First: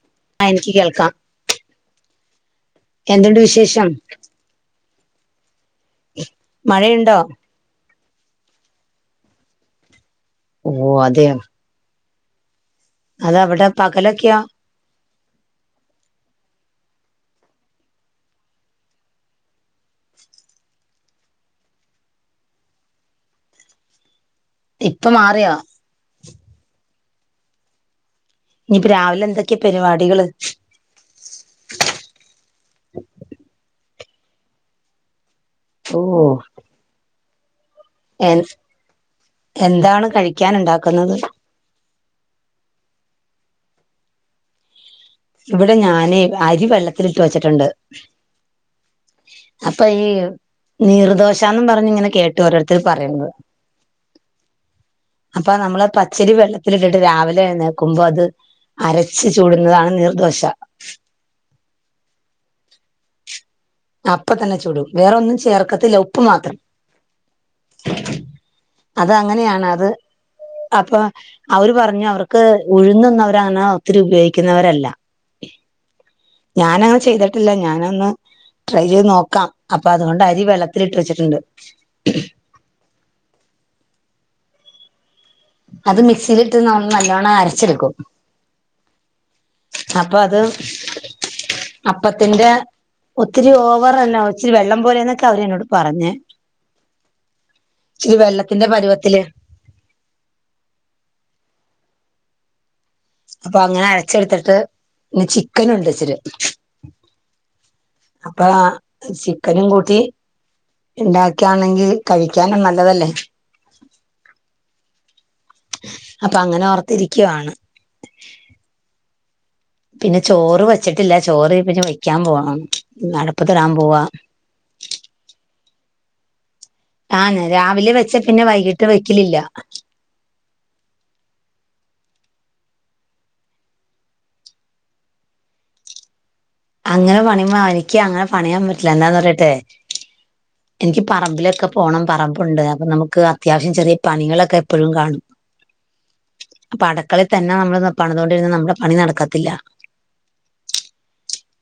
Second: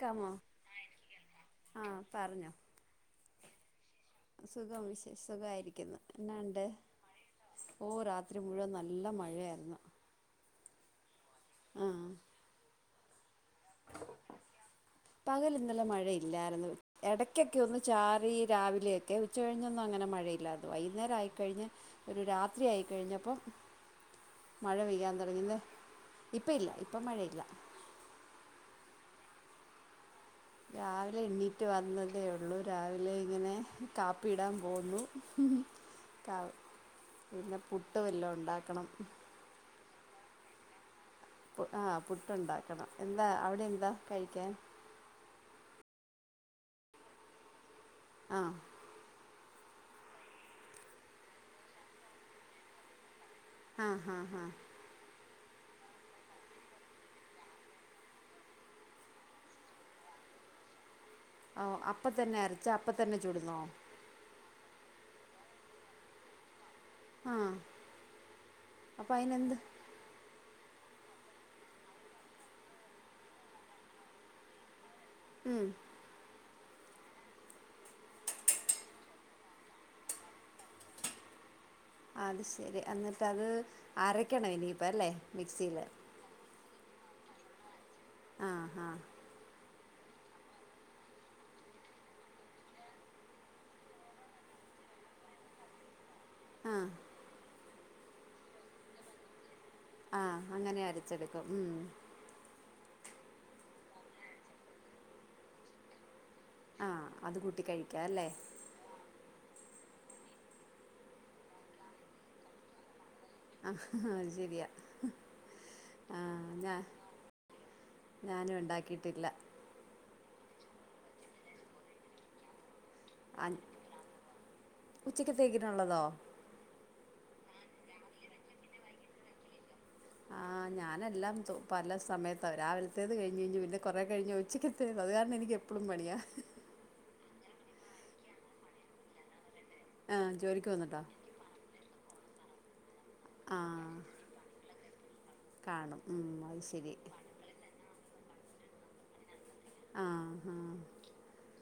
ക്കാമോ എനിക്ക് കേൾക്കാം ആഹ് പറഞ്ഞോ എന്തുണ്ട് വിശേഷം സുഖമായിരി മഴയുണ്ടോ ഓ രാത്രി മുഴുവൻ നല്ല മഴയായിരുന്നു ഓ അതെയോ ആ അതവിടെ പകലൊക്കെയോ പകൽ ഇന്നലെ മഴയില്ലായിരുന്നു ഇടയ്ക്കൊക്കെ ഒന്ന് ചാറി രാവിലെയൊക്കെ ഉച്ച കഴിഞ്ഞൊന്നും അങ്ങനെ മഴയില്ലായിരുന്നു വൈകുന്നേരം ആയിക്കഴിഞ്ഞ് ഒരു രാത്രി ആയിക്കഴിഞ്ഞപ്പം മഴ ഇപ്പ പെയ്യാൻ മാറിയോ തുടങ്ങിന്നെ ഇപ്പം ഇല്ല ഇപ്പൊ മഴയില്ല ഇനിപ്പോ രാവിലെ എന്തൊക്കെയാ പരിപാടികള് രാവിലെ എണീറ്റ് വന്നതേ ഉള്ളു രാവിലെ ഇങ്ങനെ കാപ്പിടാൻ പോവുന്നു ഓ [unintelligible] പുട്ട് എ വല്ലോം ഉണ്ടാക്കണം എന്താണ് കഴിക്കാൻ ഉണ്ടാക്കുന്നത് പു ആ പുട്ടുണ്ടാക്കണം എന്താ അവിടെന്താ കഴിക്കാൻ ഇവിടെ ഞാനേ അരിവെള്ളത്തിലിട്ട് വെച്ചിട്ടണ്ട് ആ അപ്പൊ ഈ നീർദോശാന്ന് പറഞ്ഞിങ്ങനെ കേട്ടു ഓരോരുത്തർ പറയണത് ആ ഹ ഹ അപ്പൊ നമ്മള് പച്ചരി വെള്ളത്തിലിട്ടിട്ട് രാവിലെ എഴുന്നേക്കുമ്പോ അത് അരച്ച് ചൂടുന്നതാണ് നിർദോശ ഓ അപ്പം തന്നെ അരച്ച് അപ്പത്തന്നെ ചൂടുന്നോ ആ അപ്പം തന്നെ ചൂടും വേറൊന്നും ചേർക്കത്തില്ല ഉപ്പ് മാത്രം ആ അത് അപ്പം അതിനെന്ത് അങ്ങനെയാണ് അത് അപ്പൊ അവര് പറഞ്ഞു അവർക്ക് ഉഴുനൊന്നും അവര് അനാ ഒത്തിരി ഉപയോഗിക്കുന്നവരല്ല മം ഞാനത് ചെയ്തട്ടില്ല ഞാനൊന്ന- ട്രൈ ചെയ്ത് നോക്കാം അപ്പൊ അതുകൊണ്ട് അരി വെള്ളത്തിലിട്ട് വെച്ചിട്ടുണ്ട് അത് ശെരി അന്നിട്ട് അത് അരക്കണം ഇനിപ്പോ അല്ലേ മിക്സിയിൽ അത് മിക്സില് യിട്ട് നല്ലോണം അരച്ചെടുക്കും ഹ ഹ അപ്പൊ അത് അപ്പത്തിന്റെ ഒത്തിരി ഓവറല്ല ഇച്ചിരി വെള്ളം പോലെന്നൊക്കെ അവരെന്നോട് പറഞ്ഞേ ആ [unintelligible] വെള്ളത്തിന്റെ പരുവത്തില് ആഹ അങ്ങനെ അരച്ചെടുക്കും ഉം അപ്പൊ അങ്ങനെ അരച്ചെടുത്തിട്ട് ഇന്ന് ചിക്കനുണ്ട് ഇച്ചിരി ആ അത് കൂട്ടി കഴിക്കാം അല്ലേ അപ്പ ചിക്കനും കൂ ത്തി ഉണ്ടാക്കയാണെങ്കിൽ കഴിക്കാനും നല്ലതല്ലേ ആഹ അത് ശെരിയാ അപ്പൊ അങ്ങനെ ഓർത്തിരിക്കുവയാണ് ഞാനും ഉണ്ടാക്കിയിട്ടില്ല പിന്നെ ചോറ് വെച്ചിട്ടില്ല ചോറ് പിന്നെ വെക്കാൻ പോണം [unintelligible] അടപ്പത്തിടാൻ പോവാ ഉച്ചക്ക് തേക്കിട്ടുള്ളതോ ആന്ന് രാവിലെ വെച്ച പിന്നെ വൈകിട്ട് വെക്കലില്ല ആ ഞാനെല്ലാം തു പല സമയത്താ രാവിലത്തേത് കഴിഞ്ഞ് കഴിഞ്ഞു പിന്നെ കുറെേ കഴിഞ്ഞാൽ ഉച്ചയ്ക്കെതേത് അത് കാരണം എനിക്ക് എപ്പോഴും പണിയാ അങ്ങനെ പണിയ എനിക്ക് അങ്ങനെ പണിയാൻ പറ്റില്ല എന്താന്ന് പറയട്ടെ ആഹ് ജോലിക്ക് എനിക്ക് പോന്നുണ്ടോ പറമ്പിലൊക്കെ പോണം പറമ്പ് ഉണ്ട് അ നമുക്ക് അത്യാവശ്യം ചെറിയ ആഹ് പനികളൊക്കെ എപ്പോഴും കാണും കാണും ഉം അത് അപ്പൊ ശരി അടക്കളിൽ തന്നെ നമ്മൾ പണതുകൊണ്ടിരുന്ന് നമ്മുടെ പണി നടക്കത്തില്ല ആ ഹാ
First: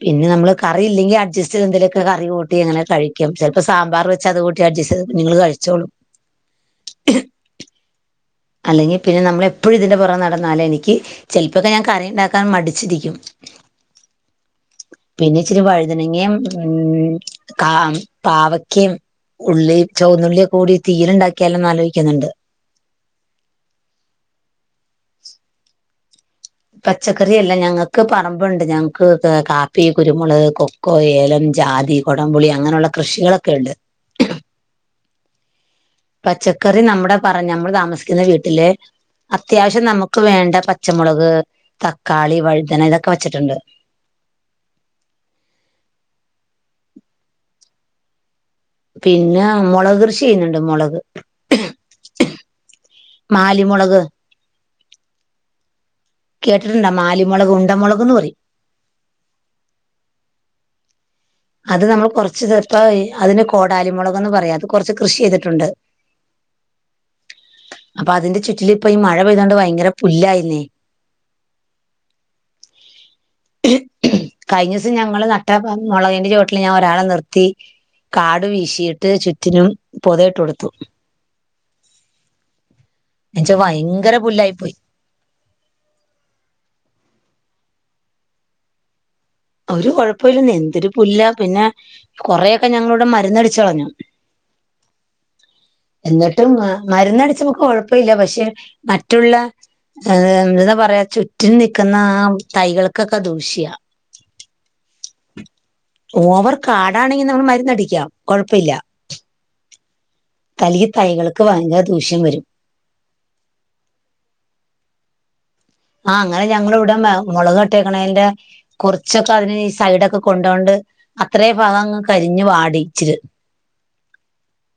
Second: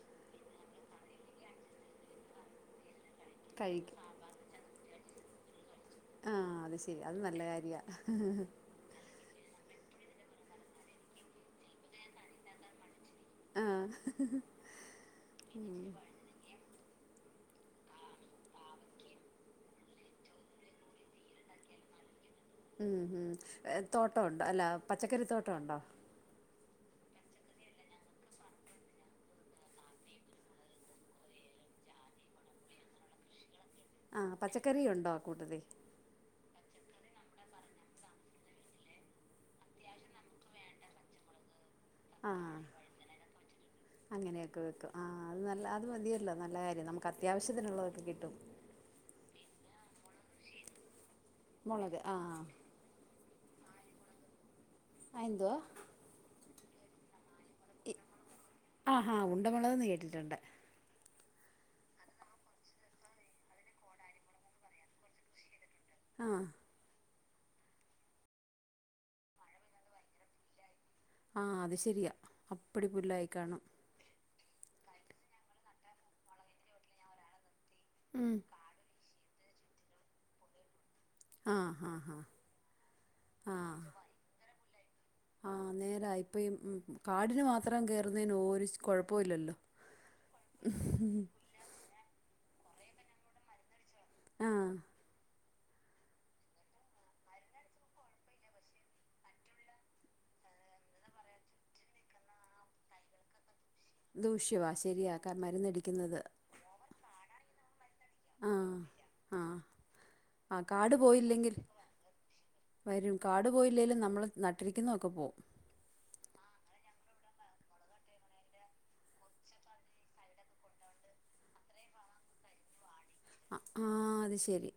പിന്നെ നമ്മൾ കറില്ലെങ്കി അഡ്ജസ്റ്റ് ചെയ്തന്തെലുമൊക്കെ കറി കൂട്ടി അങ്ങനെ കഴി [unintelligible] ചിലപ്പ കഴിക്കും സാമ്പാർ വച്ചതുകൂട്ടി അഡ്ജസ്റ്റുചെയ്ത് നിങ്ങൾ കഴിച്ചോളൂ ആഹ അത് ശരി അത് നല്ല കാര്യ അല്ലെങ്കിൽ പിന്നെ നമ്മളെപ്പോഴും ഇതിൻ്റെ പുറം നടന്നാലും എനിക്ക് ചിലപ്പമൊക്കെ ഞാൻ കറി ഉണ്ടാക്കാൻ മടിച്ചിരിക്കും ആഹ് പിന്നെ ഇച്ചിരി വഴുതനങ്ങ ഉം കാ പാവക്കും ഉള്ളീം ചോന്നുള്ളിയൊക്ക കൂടി തീയലുണ്ടാക്കിയാലോ ആലോചിക്കുന്നുണ്ട് ഉം തോട്ടോ ണ്ടോ അല്ല പച്ചക്കറി തോട്ടോണ്ടോ പച്ചക്കറിയല്ല ഞങ്ങക്ക് പറമ്പ്ണ്ട് ഞങ്ങൾക്ക് കാപ്പി, കുരുമുളക്, കൊക്കോ, ഏലം, ജാതി, കൊടംപുളി അങ്ങനെള്ള കൃഷികളൊക്കെ ണ്ട് ആ പച്ചക്കറി ഉണ്ടോ കൂട്ടത്തി പച്ചക്കറി നമ്മുടെ പറ നമ്മൾ താമസിക്കുന്ന വീട്ടില് അത്യാവശ്യം നമുക്ക് വേണ്ട പച്ചമുളക് ആ തക്കാളി വഴുതന ഇതൊക്കെ വെച്ചിട്ടുണ്ട് അങ്ങനെയൊക്കെ വെക്കും ആ അത് നല്ല അത് മതിയല്ലോ നല്ല കാര നമുക്ക് അത്യാവശ്യത്തിനുള്ളതൊക്കെ കിട്ടും പിന്നെ മൊളക് കൃഷി ചെയ്യ്ന്ന്ണ്ട് മൊളക് മുളക് ആഹ് മാലിമുളക് അയെന്തുവാ? കേട്ടിട്ടിണ്ട മാലി ഇ ആഹാ ഉണ്ടമുളകെന്ന് കേട്ടിട്ടുണ്ട് അത് നമ്മൾ കുറച്ച് തിപ്പ അതിന് കോടാലിമുളകെന്ന് പറയും അത് കൊറച്ച് കൃഷി ചെയ്തിട്ടുണ്ട് ആഹ് അപ്പൊ അതിന്റെ ചുറ്റിലിപ്പ ഈ മഴ പെയ്തോണ്ട് ഭയങ്കര പുല്ലായീന്നേ. ആ അത് ശെരിയാ അപ്പടി പുല്ലായി കാണാം കഴിഞ്ഞ ദിവസം ഞങ്ങള് നട്ട മുളകിന്റെ ചോട്ടില് ഞാൻ ഒരാളെ നിർത്തി ഉം കാട് വീശീട്ട് ചു റ്റിനും പൊതയിട്ട് കൊടുത്തു. ആഹ് ആഹ് ഹാ എന്നുവെച്ചാ ആഹ് ഭയങ്കര പുല്ലായി പോയി. ആഹ് നേരാ ഇപ്പൊ ഈ കാടിന് മാ ത്രം കയറുന്നതിന് ഓരു കൊഴപ് ഒര് കൊഴപ്പൊവില്ലന്നേ എന്തൊരു പുല്ലാ പിന്ന കൊറേ ക്ക ഞങ്ങളിവടെ മര്ന്നടിച്ച് കളഞ്ഞു. ആഹ് എന്നിട്ടും അ് മര്ന്നടിച്ചുമ്പോ കൊഴപ്പയില്ല പക്ഷെ മറ്റുള്ള ഏ എന്താ പറയാ ചുറ്റിനും നിക്കുന്ന ആ തൈകൾക്കൊക്കെ ദൂഷ്യാ ദൂശ്യവായ് ശെരിയാ ക മരുന്നടിക്കുന്നത് ഇന്ന് മര്ന്നടിക്കാം. ആഹ് ആഹ് ആഹ് തലി കാടു തൈകൾക്ക് പോയില്ലെങ്കിൽ ഭയങ്കര ദൂഷ്യം വരും വരും കാട് പോയില്ലെല് നമ്മൾ നട്ടിരിക്കുന്ന ഒക്കെ പോവും. ആഹ് അങ്ങനെ ഞങ്ങള് വടെ മ മൊളക് കട്ടേക്കണേന്റെ കുർച്ചൊക്കെ അതിന് സൈഡൊക്കെ കൊണ്ടോണ്ട് അത്ര ഭാഗങ്ങ് കരിഞ്ഞ് വാടിച്ചിര് ആഹ് അത് ശെരി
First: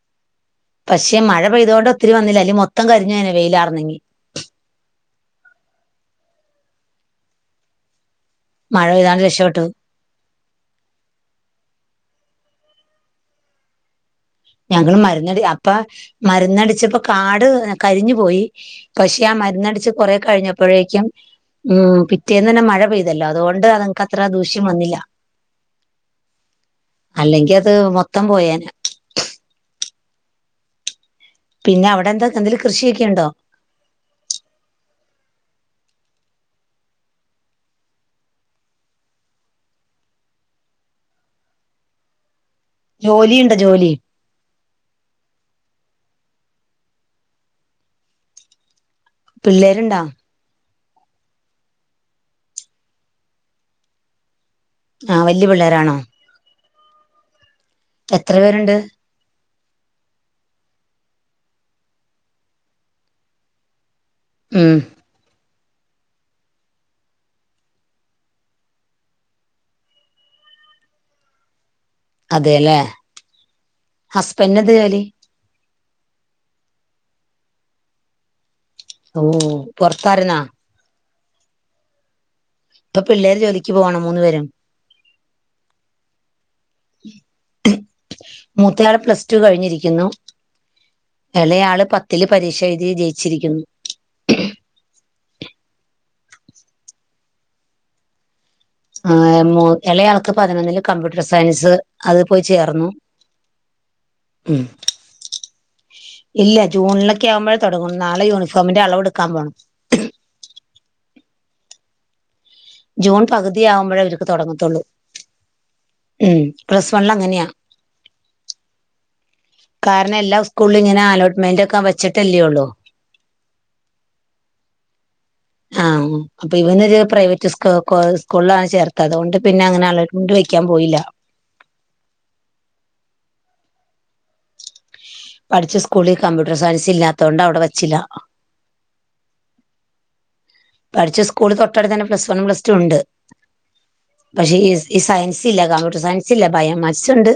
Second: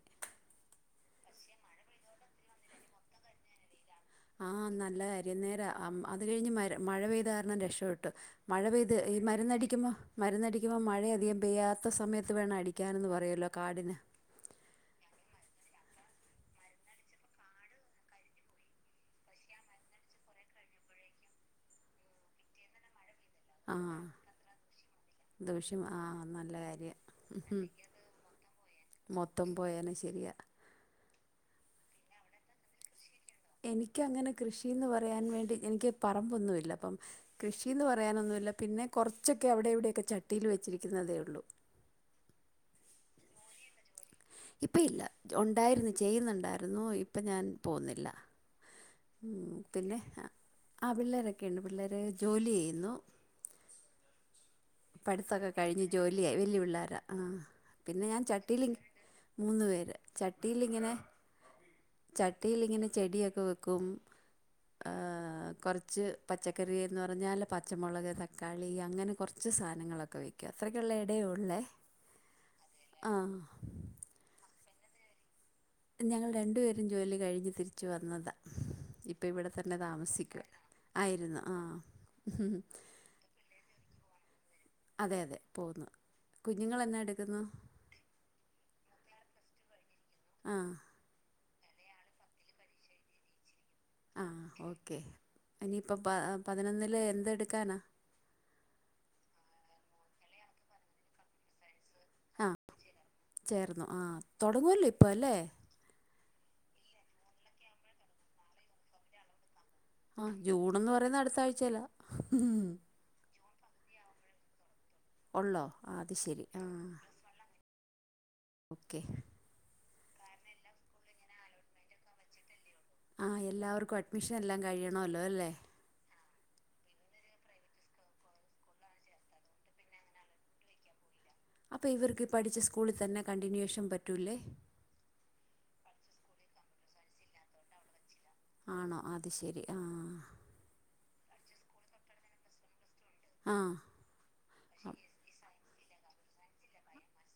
പക്ഷെ മഴ പെയതോണ്ട് ഒത്തിരി വന്നില്ല അല്ലല് മൊത്തം കരിഞ്ഞേനെ വെയിലാർന്നെങ്കി ആഹ് നല്ല അരി നേരം അമ് അത് കഴിഞ്ഞ് മര മഴ പെയ്ത കാരണം രക്ഷ പ്പെട്ട് മഴ പെയ്ത് ഈ പെയ്താണ്ട് രക്ഷപ്പെട്ടു മരുന്നടിക്കുമ്പോൾ മരുന്നടിക്കുമ്പോൾ മഴയ അധികം പെയ്യാത്ത സമയത്ത് ത്ത് വേണം അടിക്കനെന്ന് പറയല്ലോ കാടിന് ഞങ്ങള് മര്ന്നടി അപ്പ മര്ന്നടിച്ചപ്പോ കാട് കരിഞ്ഞു പോയി പക്ഷെ ആ മര്ന്നട്ച്ച് കൊറേ കഴിഞ്ഞപ്പോഴേക്കും ഉം പിറ്റേന്നന്നെ മഴ പെയ് തല്ലോ അതുകൊണ്ട് ആഹ് അതൻക്കത്ര ദൂഷ്യം വന്നില്ല ദൂഷ്യം ആഹ് നല്ല കാര്യം അല്ലെങ്കി ഉം അത് മൊത്തം പോയേനെ മൊത്തം പോയേനെ ശെരിയാ പിന്നെ അവിടെന്താ തെന്തേലും കൃഷിയൊക്കെണ്ടോ എനിക്കങ്ങനെ കൃഷീന്ന് പറയാൻ വേണ്ടി എനിക്ക് പറമ്പൊന്നു ഇല്ല അപ്പം കൃഷീന്ന് പറയാനൊന്നുല്ല പിന്നെ കൊറച്ചൊക്കെ അവിടെ ഇവിടെക്കെ ചട്ടീല് വെച്ചിരിക്ക്ന്നതേ ഒള്ളൂ ജോലിയ്ണ്ടോ ജോലി ഇപ്പ ഇല്ല ഒണ്ടായിര്ന്ന് ചെയ്യ്ന്ന്ണ്ടായ്ര്ന്നു ഇപ്പൊ ഞാൻ പോവ്ന്നില്ല ഉം പിന്നെ പിള്ളേരുണ്ടോ ആ പിള്ളേരൊക്കെയ്ണ്ട് പിള്ളേര് ജോലി ചെയ്യുന്നു ആ വല്യ പഠിത്തൊക്കെ കഴിഞ്ഞ് പിള്ളേരാണോ ജോലിയായി വല്യ പിള്ളാ ആ പിന്നെ ഞാൻ എത്ര ചട്ടിയിലി പേരുണ്ട് മൂന്ന് പേര് ചട്ടിയിലിങ്ങനെ ചട്ടിയിലിങ്ങനെ ചെടിയൊക്കെ വെക്കും ഉം കൊർച്ച് പച്ചക്കറിയെന്ന് പറഞ്ഞാൽ പച്ച മൊളക് തക്കാളി അങ്ങനെ കൊർ കൊർ കൊർച്ച് സാനങ്ങളൊക്കെ വെയ്ക്കും അത്രയ്ക്കുള്ള എടെ ഒള്ളെ അതെ ലെ ഹസ്ബെന്റിന് എന്താ ജോ തെ ഞങ്ങൾ രണ്ടു പേരും ജോലി കഴിഞ്ഞ് തിരിച്ച് വന്നതാ ഓ ഇപ്പം ഇവിടെ തന്നെ പൊറത്തായിര്ന്നാ താമസിക്കുക ആയിരുന്നു ആ ഇപ്പ പിള്ളേര് ജോലിക്ക് പോവാണോ മൂന്ന് പേരും അതെ അതെ പോവുന്നു കുഞ്ഞുങ്ങൾ എന്നാ എട്ക്കുന്നു മൂത്തയാള് പ്ലസ് ടു കഴിഞ്ഞ് ഇരി ക്കുന്നു എളെ ആൾ പത്തിൽ പരീക്ഷ എഴ്തി ജയിച്ചിരിക്കുന്നു ആ ഓക്കെ ഇനിയിപ്പ പ പതിനൊന്നിൽ എന്ത് എട്ക്കാനാ ആ എ മൂ എളയ ആൾക്ക് പതിനൊന്നില് കമ്പ്യൂട്ടർ സയൻസ് അത് പോയി ആ ചേർന്നു ചേർന്നു ആ ഉം തൊടങ്ങുവല്ലോ ഇപ്പ അല്ലെ ഇല്ല ജൂണിലൊക്കെ ആകുമ്പഴെ തൊടങ്ങു ഒള്ളു നാളെ യൂണിഫോമിന്റെ അളവ് ഇട്ക്കാൻ പോണം ആ ജൂണെന്ന് പറയുന്നെ അട് ആഴ്ചയിലാ ജൂൺ പകുതി ആകുമ്പഴേ അവർക്ക് തുടങ്ങത്തുള്ളൂ ഉള്ളോ അത് ഉം ശരി ആ പ്ലസ് വണ്ണിൽ അങ്ങനെയാ ഓക്കെ കാരണം എല്ലാ സ്കൂളിലും ഇങ്ങനെ അലോട്ട്മെന്റ് ഒക്കെ വെച്ചിട്ടല്ലേ ഉള്ളൂ ആ എല്ലാവർക്കും അഡ്മിഷൻ എല്ലാം കഴിയണല്ലോ അല്ലെ ആഹ് അപ്പൊ ഇവന്നൊരു പ്രൈവറ്റ് സ്കൂ കൂ സ്കൂളിലാണ് ചേർത്തെ അതൊണ്ട് പിന്ന ങ്ങനെ അലോട്മെൻ്റ് വെക്കാൻ പോയില്ല. അപ്പൊ ഇവർക്ക് ഇ പഠിച്ച സ്കൂളി തന്നെ കണ്ടിന്യുഷൻ പ പഠിച്ച സ്കൂളി കമ്പ്യൂട്ടർ സയൻസ് ഇല്ലാതൊണ്ട് അവടെ വെച്ചില്ല. ആണോ അത് ശരി ആഹ് പഠിച്ച സ്കൂളി തൊട്ടട്തെന്നെ പ്ലസ് വണും പ്ലസ് ടു ണ്ട് ആഹ് പക്ഷെ ഈ സ് ഈ സയൻസില്ല കം സയൻസില്ല ബയോമാക്സ്ണ്ട്.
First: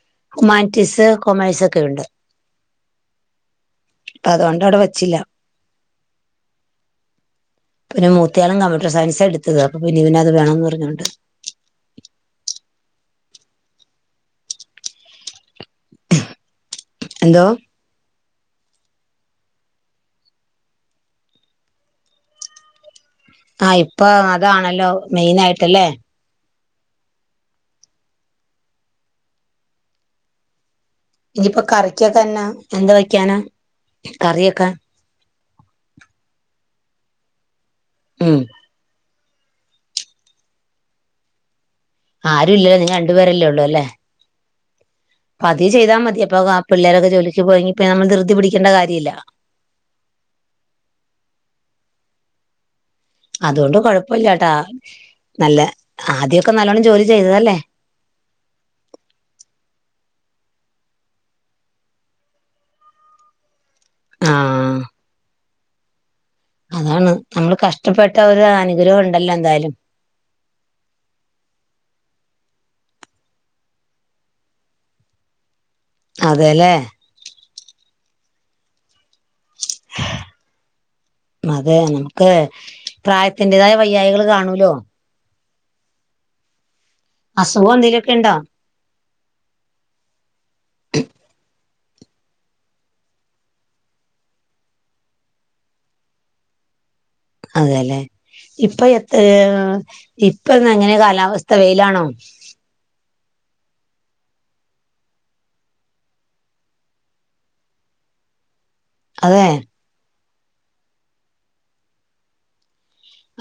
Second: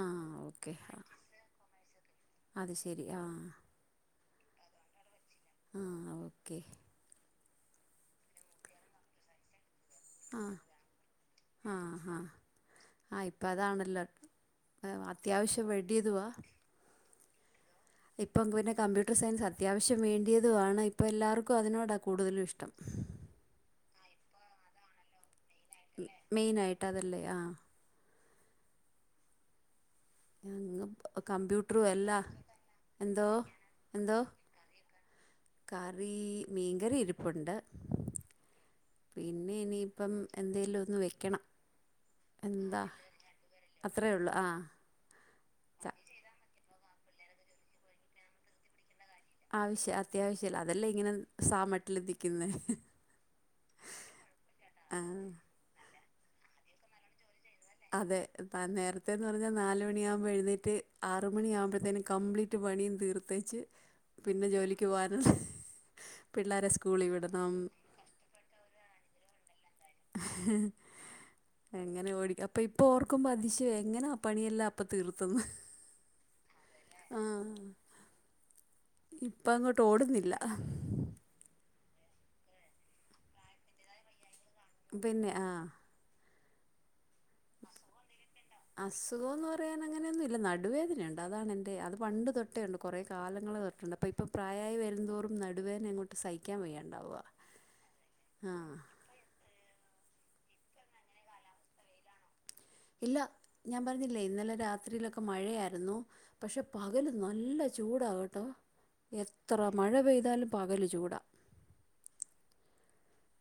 ആഹ് ഓക്കെ ഹ്യുമാനിറ്റീസ് കൊമേഴ്സൊക്കെ ഉണ്ട്. അത് ശരി ആഹ് അതൊണ്ട് അവിടെ വെച്ചില്ല. ആ ഓക്കെ പിന്നെ മൂത്തിയാളും കമ്പ്യൂട്ടർ സയൻസ് എടുത്തത്. അ ലീവിന അത് ആഹ് വേണന്ന് പറഞ്ഞോണ്ട് ആ ഇപ്പം അതാണല്ലോ അത്യാവശ്യം വെഡിയ്തുവാ എന്തോ ഇപ്പം പിന്നെ കമ്പ്യൂട്ടർ സയൻസ് അത്യാവശ്യം വേണ്ടിയതുവാണ് ഇപ്പം എല്ലാർക്കും അതിനോടാ കൂടുതലും ഇഷ്ടം. ആഹ് ഇപ്പൊ അതാണല്ലോ മെയിനായി മെയിൻ ആയി ട്ടതല്ലേ ആഹ് [unintelligible] ഇനിയിപ്പോ കമ്പ്യൂട്ടറു എല്ലാ കറിക്കൊക്കെ എന്നാ എന്താ എന്തോ വെക്കാനാ എന്തോ കറിയൊക്കെ കറി മീൻകറി ഇരി ഉണ്ട് ഉം പിന്നെ ഇനിയിപ്പം എന്തേലു ഒന്നു വെക്കണം. ആരുല്ലല്ലോ എന്താ നീങ്ങ രണ്ടുപേരല്ലേ ഉള്ളു ല്ലേ അത്രയേ ഉള്ളൂ ആഹ് ച അതി ചെയ്താ മതി അപ്പ വാ പിള്ളേരൊക്ക ജോലിക്ക് പോയങ്കി പിന്ന നമ്മ ദിർതി പിടിക്കേണ്ട കാര്യ ഇല്ലാ. ആവശ്യ അത്യാവശ്യല്ല അതല്ലേ ഇങ്ങനെ സാമട്ടിൽ എത്തിക്കുന്ന അതുകൊണ്ട് കൊഴപ്പില്ലാട്ടാ നല്ല ആദ്യമൊക്കെ നല്ലോണം ജോലി ചെയ്തതല്ലേ അതെ നേരത്തേന്ന് പറഞ്ഞാൽ നാല് മണിയാവുമ്പോ എഴുന്നേറ്റ് ആറുമണി ആവുമ്പഴത്തേനും കംപ്ലീറ്റ് പണിയും തീർത്തേച്ച് പിന്നെ ആഹ് ജോലിക്ക് പോവാരുന്നു അതാണ് നമ്മള് കഷ്ടപ്പെട്ട ഒരു അനുഗ്രഹം ഉണ്ടല്ലേ എ ന്തായാലും അങ്ങനെ ഓടി അപ്പൊ ഇപ്പൊ ഓർക്കുമ്പോ അതിശയവാ എങ്ങനെ ആ പണിയെല്ലാം അപ്പൊ തീർത്തന്ന് അതെല്ലേ ആഹ് ഇപ്പ അങ്ങോട്ട് ഓടുന്നില്ല തെ നമുക്ക് പ്രായത്തിന്റേതായ വയ്യായികൾ കാണൂ പിന്നെ ആഹ് അസുഖം എന്തേലുക്കെ ണ്ടോ അസുഖോം ന്ന് പറയാൻ അങ്ങനയൊന്നും ഇല്ല ന നടുവേദന ഉണ്ടതാണ് എൻ അത് പണ്ട് തൊട്ടേ ഉണ്ട് കുറേ കാലങ്ങൾ തൊട്ടുണ്ട് അപ്പോ ഇപ്പ പ്രായായി വെരുംന്തോറും നടുവേദന അങ്ങോട്ട് സഹിക്കാൻ വയ്യാണ്ടാവ അതല്ലെ ഇപ്പൊ എത്രയാ ഇപ്പന്ന് എങ്ങനെ കാലാവസ്ഥ വെയിലാണോ ഇല്ല ഞാൻ പറഞ്ഞില്ലേ ഇന്നലെ രാത്രിയിലൊക്കെ മഴയായിരുന്നു പക്ഷേ പകൽ നല്ല ചൂടാകേട്ടോ അതെ എത്ര മഴ പെയ്താലും പകൽചൂടാ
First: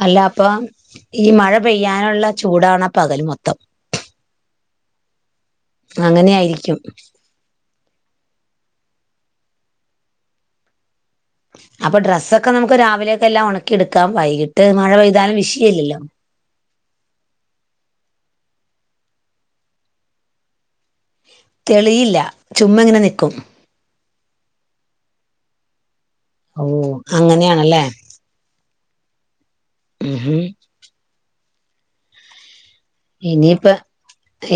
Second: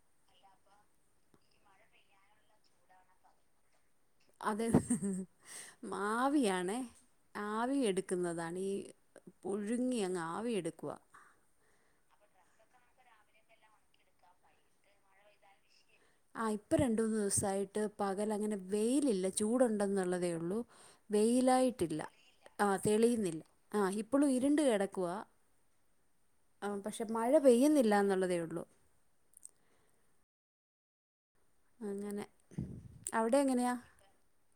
അല്ല അപ്പം ഈ മഴ പെയ്യാനുള്ള ചൂടാണ് പകൽ മൊത്തം അതെ അങ്ങനെയായിരിക്കും ആവിയാണേ ആവി എടുക്കുന്നതാണീ പുഴുങ്ങി അങ്ങ് ആവി എടുക്കുവ അപ്പൊ ഡ്രസ്സൊക്കെ നമുക്ക് രാവിലെയൊക്കെ എല്ലാം ഉണക്കിെടുക്കാം വൈകിട്ട് മഴ പെയ്താലും വിഷയല്ലല്ലോ ആ ഇപ്പൊ രണ്ട് മൂന്ന് ദിവസായിട്ട് പ പകൽ അങ്ങനെ വെയിലില്ല ചൂടുണ്ടെന്നുള്ളതേ ഉള്ളൂ വെയിലായിട്ടില്ല തെളിയില്ല ആ ചുമ്മാ ഇങ്ങനെ നിക്കും തെളിയുന്നില്ല ആ ഇപ്പോളും ഇരുണ്ട് കിടക്കവാ ഓ ആ പക്ഷെ മഴ അങ്ങനെയാണല്ലേ പെയ്യുന്നില്ല എന്നുള്ളതേ ഉള്ളു മ് ഹും അങ്ങനെ അവിടെ എങ്ങനെയാ ഇനിയിപ്പം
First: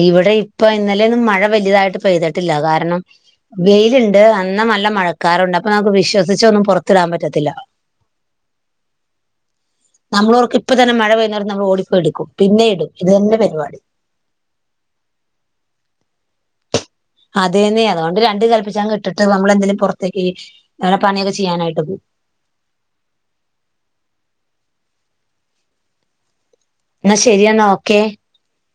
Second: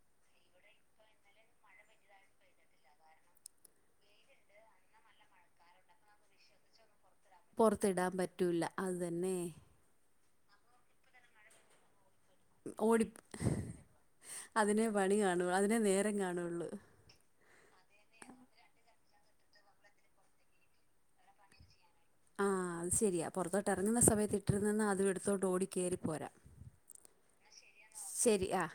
ഇവിടെ ഇപ്പൊ ഇന്നലൊന്നും മഴ വലിയതായിട്ട് പെയ്തിട്ടില്ല കാരണം വെയിലുണ്ട് അന്ന നല്ല മഴക്കാറുണ്ട് അപ്പൊ നമുക്ക് വിശ്വസിച്ച് ഒന്നും പുറ പൊറത്തിടാൻ പറ്റൂല്ല അതെന്നെ നമ്മളോർക്ക് ഇപ്പ തന്നെ മഴ പെയുന്ന് നമ്മൾ ഓടിപ്പോയെടുക്കും പിന്നീട് അതിനെ പണിക്കാണു അതിനെ നേര രം കാണുള്ളൂ അതന്നെ അതുകൊണ്ട് രണ്ട് കൽപ്പിച്ചങ്ങ് ഇട്ടിട്ട് നമ്മളെന്തേലും പുറത്തേക്ക് പണിയൊക്കെ ചെയ്യാനായിട്ട് പോവും ആഹ അത് ശരിയാ പൊറത്തോട്ട് ഇറങ്ങുന്ന സമയത്ത് ഇട്ടിരുന്നന്നാ അതും എടുത്തോട്ട് ഓടി കയറിപ്പോരാ എന്നാ ശെരിയെന്നാ ഓക്കെ ശരി ആ